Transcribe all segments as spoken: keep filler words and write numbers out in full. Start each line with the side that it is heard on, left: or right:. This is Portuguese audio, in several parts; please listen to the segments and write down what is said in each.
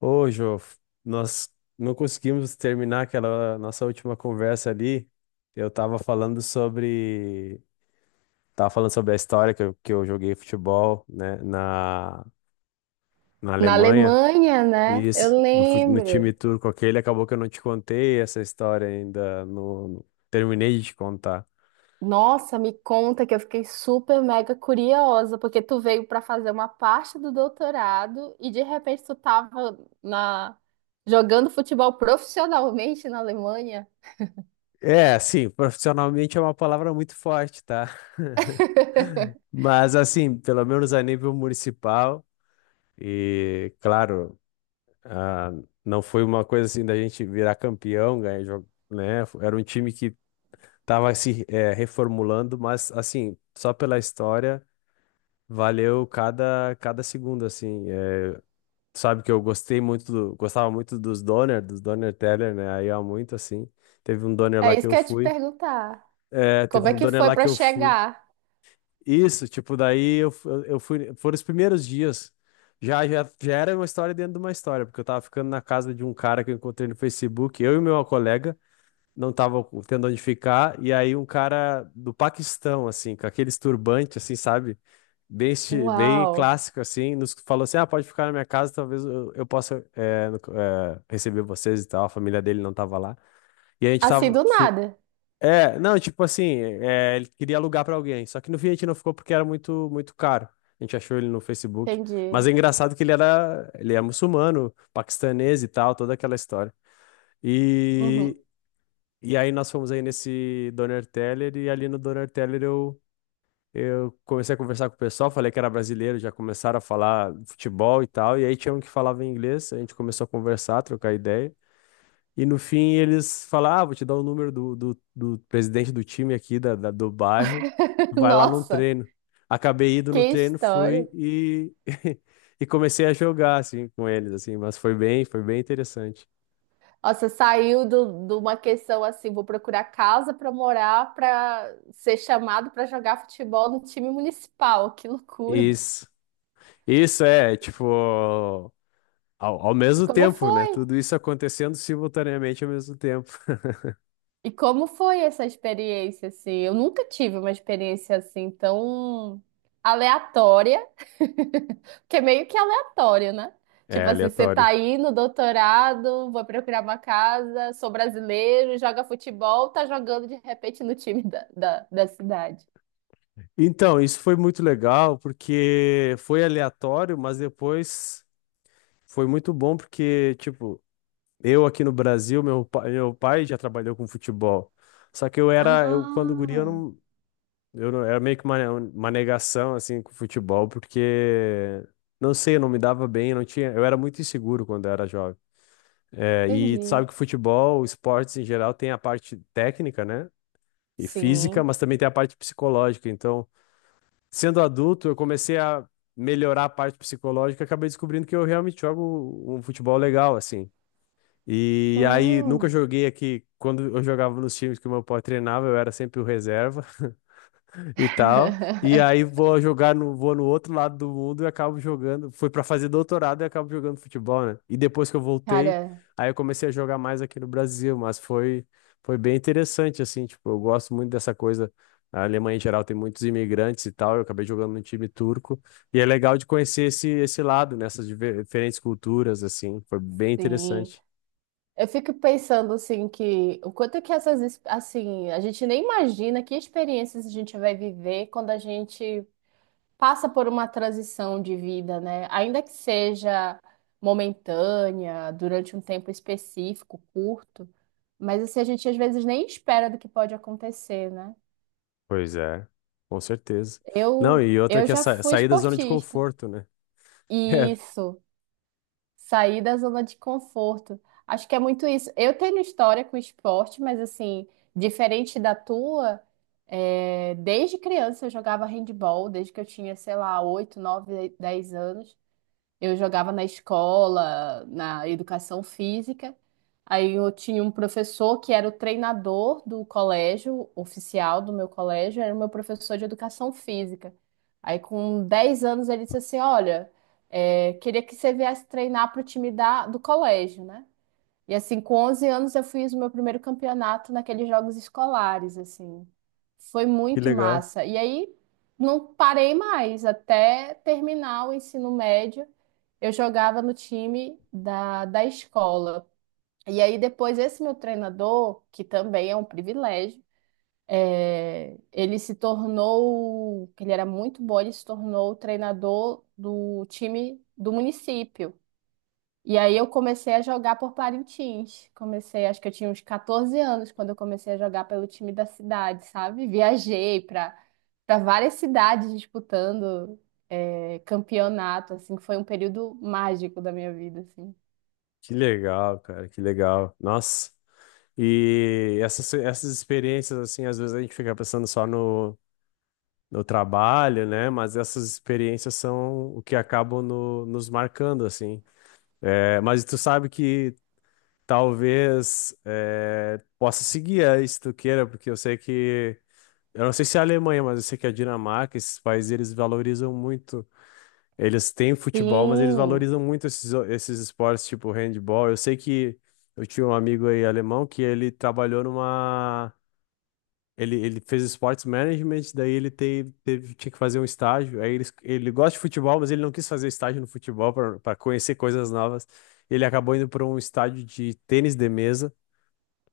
left: Ô, Jô, f- nós não conseguimos terminar aquela nossa última conversa ali. Eu tava falando sobre, tava falando sobre a história que eu, que eu joguei futebol, né, na, na
right: Na
left: Alemanha.
right: Alemanha, né?
left: E
right: Eu
left: isso, no, fu- no
right: lembro.
left: time turco aquele, acabou que eu não te contei essa história ainda, Não no- terminei de te contar.
right: Nossa, me conta que eu fiquei super mega curiosa, porque tu veio para fazer uma parte do doutorado e de repente tu tava na jogando futebol profissionalmente na Alemanha.
left: É, assim, profissionalmente é uma palavra muito forte, tá? Mas assim, pelo menos a nível municipal e, claro. Ah, não foi uma coisa assim da gente virar campeão, ganhar jogo, né? Era um time que tava se eh, reformulando, mas assim, só pela história, valeu cada, cada segundo, assim. Eh, sabe que eu gostei muito, do- gostava muito dos Donner, dos Donner Teller, né? Aí há muito, assim. Teve um Donner
right: É
left: lá que
right: isso que
left: eu
right: eu ia te
left: fui.
right: perguntar.
left: Eh, teve
right: Como é
left: um
right: que
left: Donner
right: foi
left: lá que
right: para
left: eu fui.
right: chegar?
left: Isso, tipo, daí eu, fu- eu eu fui. Foram os primeiros dias. Já, já, já era uma história dentro de uma história, porque eu tava ficando na casa de um cara que eu encontrei no Facebook, eu e meu colega, não tava tendo onde ficar, e aí um cara do Paquistão, assim, com aqueles turbantes, assim, sabe? Bem, esti- bem
right: Uau!
left: clássico, assim, nos falou assim: ah, pode ficar na minha casa, talvez eu, eu possa é, no- é, receber vocês e tal. A família dele não tava lá. E a gente
right: Assim
left: tava.
right: do nada.
left: É, não, tipo assim, é, ele queria alugar pra alguém, só que no fim a gente não ficou porque era muito muito caro. A gente achou ele no Facebook, mas é
right: Entendi.
left: engraçado que ele era ele é muçulmano, paquistanês e tal, toda aquela história.
right: Uhum.
left: E e aí nós fomos aí nesse Doner Teller e ali no Doner Teller eu eu comecei a conversar com o pessoal, falei que era brasileiro, já começaram a falar futebol e tal, e aí tinha um que falava inglês, a gente começou a conversar, trocar ideia. E no fim eles falam, ah, vou te dar o número do, do, do presidente do time aqui da, da- do bairro, vai lá num
right: Nossa,
left: treino. Acabei indo no
right: que
left: treino,
right: história.
left: fui e, e comecei a jogar, assim, com eles, assim, mas foi bem, foi bem interessante.
right: Nossa, saiu do- de uma questão assim, vou procurar casa para morar, para ser chamado para jogar futebol no time municipal. Que loucura!
left: Isso, isso é, tipo, ao, ao
right: E
left: mesmo
right: como
left: tempo, né?
right: foi?
left: Tudo isso acontecendo simultaneamente ao mesmo tempo.
right: E como foi essa experiência assim? Eu nunca tive uma experiência assim tão aleatória, porque é meio que aleatório, né?
left: É
right: Tipo assim, você tá
left: aleatório.
right: aí no doutorado, vou procurar uma casa, sou brasileiro, joga futebol, tá jogando de repente no time da, da da cidade.
left: Então, isso foi muito legal porque foi aleatório, mas depois foi muito bom porque, tipo, eu aqui no Brasil, meu pai, meu pai já trabalhou com futebol. Só que eu era, eu quando guri, eu
right: Ah.
left: não, eu não- era meio que uma, uma negação assim com futebol, porque não sei, eu não me dava bem, não tinha, eu era muito inseguro quando eu era jovem. É, e tu sabe
right: Entendi.
left: que futebol, esportes em geral, tem a parte técnica, né? E física,
right: Sim.
left: mas também tem a parte psicológica. Então, sendo adulto, eu comecei a melhorar a parte psicológica, e acabei descobrindo que eu realmente jogo um futebol legal, assim. E aí nunca
right: Hum.
left: joguei aqui. Quando eu jogava nos times que o meu pai treinava, eu era sempre o reserva e tal. E aí vou jogar no, vou no outro lado do mundo e acabo jogando. Fui para fazer doutorado e acabo jogando futebol, né? E depois que eu voltei,
right: Cara,
left: aí eu comecei a jogar mais aqui no Brasil, mas foi foi bem interessante assim, tipo, eu gosto muito dessa coisa. A Alemanha em geral tem muitos imigrantes e tal. Eu acabei jogando no time turco e é legal de conhecer esse esse lado, nessas diver- diferentes culturas assim. Foi bem
right: sim.
left: interessante.
right: Eu fico pensando assim que o quanto é que essas ex- assim, a gente nem imagina que experiências a gente vai viver quando a gente passa por uma transição de vida, né? Ainda que seja momentânea, durante um tempo específico, curto, mas assim a gente às vezes nem espera do que pode acontecer, né?
left: Pois é, com certeza. Não,
right: Eu
left: e outra
right: eu
left: que é
right: já
left: sa-
right: fui
left: sair da zona de
right: esportista.
left: conforto, né? É.
right: Isso. Sair da zona de conforto. Acho que é muito isso. Eu tenho história com esporte, mas assim, diferente da tua, é, desde criança eu jogava handball, desde que eu tinha, sei lá, oito nove dez anos. Eu jogava na escola, na educação física. Aí eu tinha um professor que era o treinador do colégio, oficial do meu colégio, era o meu professor de educação física. Aí com dez anos ele disse assim: Olha, é, queria que você viesse treinar para o time da, do colégio, né? E assim, com onze anos eu fiz o meu primeiro campeonato naqueles jogos escolares, assim. Foi
left: Que
right: muito
left: legal,
right: massa. E aí não parei mais até terminar o ensino médio. Eu jogava no time da, da escola. E aí depois esse meu treinador, que também é um privilégio, é, ele se tornou, ele era muito bom, ele se tornou o treinador do time do município. E aí eu comecei a jogar por Parintins. Comecei, acho que eu tinha uns quatorze anos quando eu comecei a jogar pelo time da cidade, sabe? Viajei para para várias cidades disputando é, campeonato, assim, foi um período mágico da minha vida, assim.
left: que legal, cara, que legal. Nossa, e essas, essas experiências, assim, às vezes a gente fica pensando só no, no trabalho, né? Mas essas experiências são o que acabam no- nos marcando, assim. É, mas tu sabe que talvez é, possa seguir aí, se tu queira, porque eu sei que. Eu não sei se é a Alemanha, mas eu sei que a Dinamarca, esses países, eles valorizam muito. Eles têm futebol, mas eles
right: Sim,
left: valorizam muito esses, o- esses esportes tipo handball. Eu sei que eu tinha um amigo aí alemão que ele trabalhou numa. Ele, ele fez esportes management, daí ele teve, teve- tinha que fazer um estágio. Aí ele, ele gosta de futebol, mas ele não quis fazer estágio no futebol para conhecer coisas novas. Ele acabou indo para um estádio de tênis de mesa.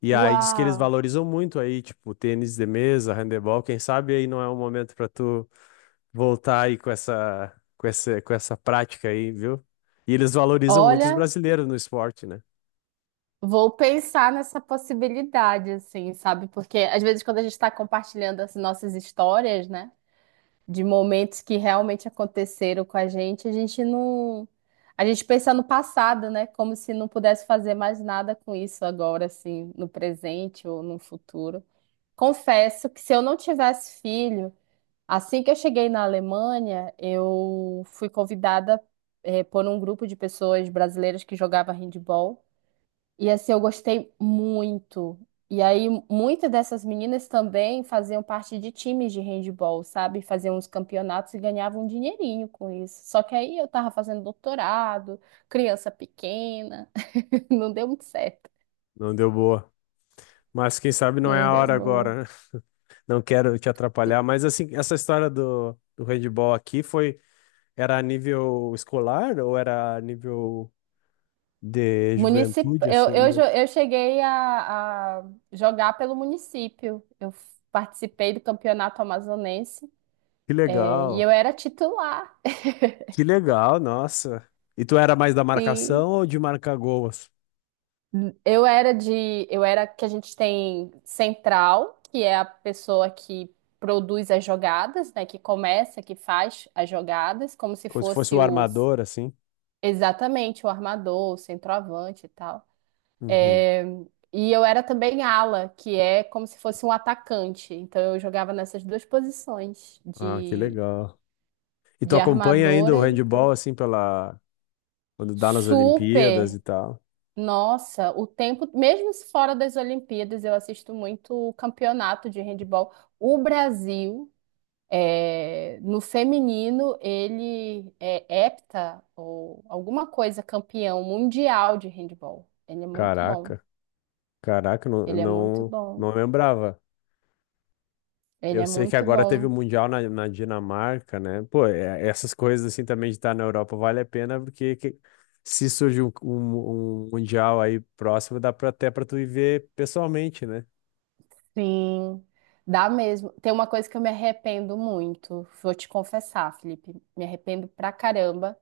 left: E aí diz que eles
right: uau.
left: valorizam muito aí, tipo, tênis de mesa, handebol. Quem sabe aí não é o momento para tu voltar aí com essa, com essa, com essa prática aí, viu? E eles valorizam muito os
right: Olha,
left: brasileiros no esporte, né?
right: vou pensar nessa possibilidade, assim, sabe? Porque às vezes quando a gente está compartilhando as nossas histórias, né? De momentos que realmente aconteceram com a gente, a gente não. A gente pensa no passado, né? Como se não pudesse fazer mais nada com isso agora, assim, no presente ou no futuro. Confesso que se eu não tivesse filho, assim que eu cheguei na Alemanha, eu fui convidada, eh, por um grupo de pessoas brasileiras que jogava handball. E assim, eu gostei muito. E aí, muitas dessas meninas também faziam parte de times de handball, sabe? Faziam uns campeonatos e ganhavam um dinheirinho com isso. Só que aí eu tava fazendo doutorado, criança pequena, não deu muito certo.
left: Não deu boa. Mas quem sabe não é
right: Não
left: a
right: deu
left: hora
right: boa.
left: agora, né? Não quero te atrapalhar, mas assim, essa história do, do handball aqui foi, era a nível escolar ou era a nível de
right: Municip...
left: juventude,
right: Eu,
left: assim?
right: eu, jo-
left: Mu-
right: eu cheguei a, a jogar pelo município. Eu f- participei do campeonato amazonense,
left: Que
right: é, e
left: legal,
right: eu era titular.
left: que legal, nossa. E tu era mais da marcação ou de marcar gols?
right: Eu era de, eu era que a gente tem central, que é a pessoa que produz as jogadas, né, que começa, que faz as jogadas, como se
left: Como se fosse
right: fosse
left: o
right: os
left: armador, assim?
right: exatamente o armador, o centroavante e tal.
left: Uhum.
right: É, e eu era também ala, que é como se fosse um atacante. Então eu jogava nessas duas posições
left: Ah, que
right: de
left: legal. E tu
right: de
left: acompanha ainda o
right: armadora e
left: handball, assim, pela... quando dá nas Olimpíadas
right: super.
left: e tal?
right: Nossa, o tempo, mesmo fora das Olimpíadas, eu assisto muito o campeonato de handebol. O Brasil, é, no feminino, ele é hepta ou alguma coisa, campeão mundial de handebol. Ele é muito bom.
left: Caraca, caraca, não,
right: Ele é muito
left: não,
right: bom.
left: não lembrava.
right: Ele
left: Eu
right: é
left: sei que
right: muito
left: agora teve o
right: bom.
left: Mundial na, na Dinamarca, né? Pô, é- essas coisas assim também de estar na Europa vale a pena, porque que- se surge um, um- um Mundial aí próximo, dá pra, até pra tu ir ver pessoalmente, né?
right: Sim, dá mesmo. Tem uma coisa que eu me arrependo muito, vou te confessar, Felipe. Me arrependo pra caramba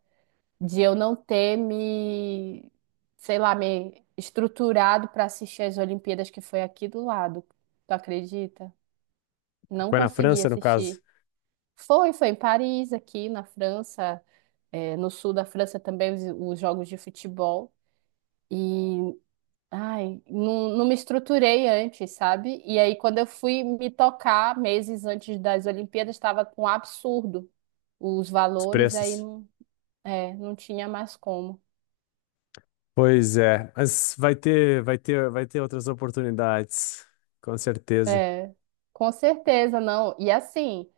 right: de eu não ter me, sei lá, me estruturado para assistir as Olimpíadas que foi aqui do lado. Tu acredita? Não
left: Foi na
right: consegui
left: França, no caso,
right: assistir. Foi, foi em Paris, aqui na França, eh, no sul da França também os, os jogos de futebol. E, ai, não, não me estruturei antes, sabe? E aí, quando eu fui me tocar, meses antes das Olimpíadas, estava com um absurdo os
left: os
right: valores, aí
left: preços.
right: não, é, não tinha mais como.
left: Pois é, mas vai ter, vai ter, vai ter outras oportunidades, com certeza.
right: É, com certeza, não. E assim,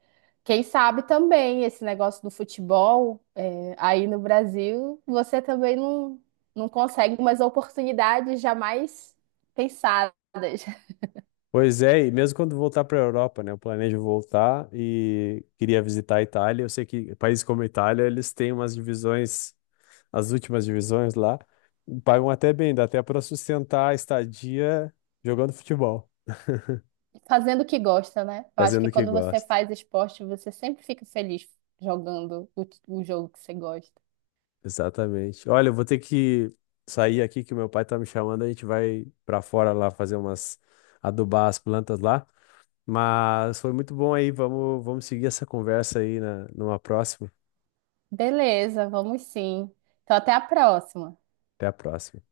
right: quem sabe também esse negócio do futebol, é, aí no Brasil, você também não, não consegue umas oportunidades jamais pensadas,
left: Pois é, e mesmo quando voltar para a Europa, né? Eu planejo voltar e queria visitar a Itália. Eu sei que países como a Itália, eles têm umas divisões, as últimas divisões lá, e pagam até bem, dá até para sustentar a estadia jogando futebol,
right: fazendo o que gosta, né? Eu acho
left: fazendo
right: que
left: o que
right: quando você
left: gosta.
right: faz esporte, você sempre fica feliz jogando o, o jogo que você gosta.
left: Exatamente. Olha, eu vou ter que sair aqui que meu pai tá me chamando, a gente vai para fora lá fazer umas adubar as plantas lá. Mas foi muito bom aí. Vamos, vamos seguir essa conversa aí na, numa próxima.
right: Beleza, vamos sim. Então, até a próxima.
left: Até a próxima.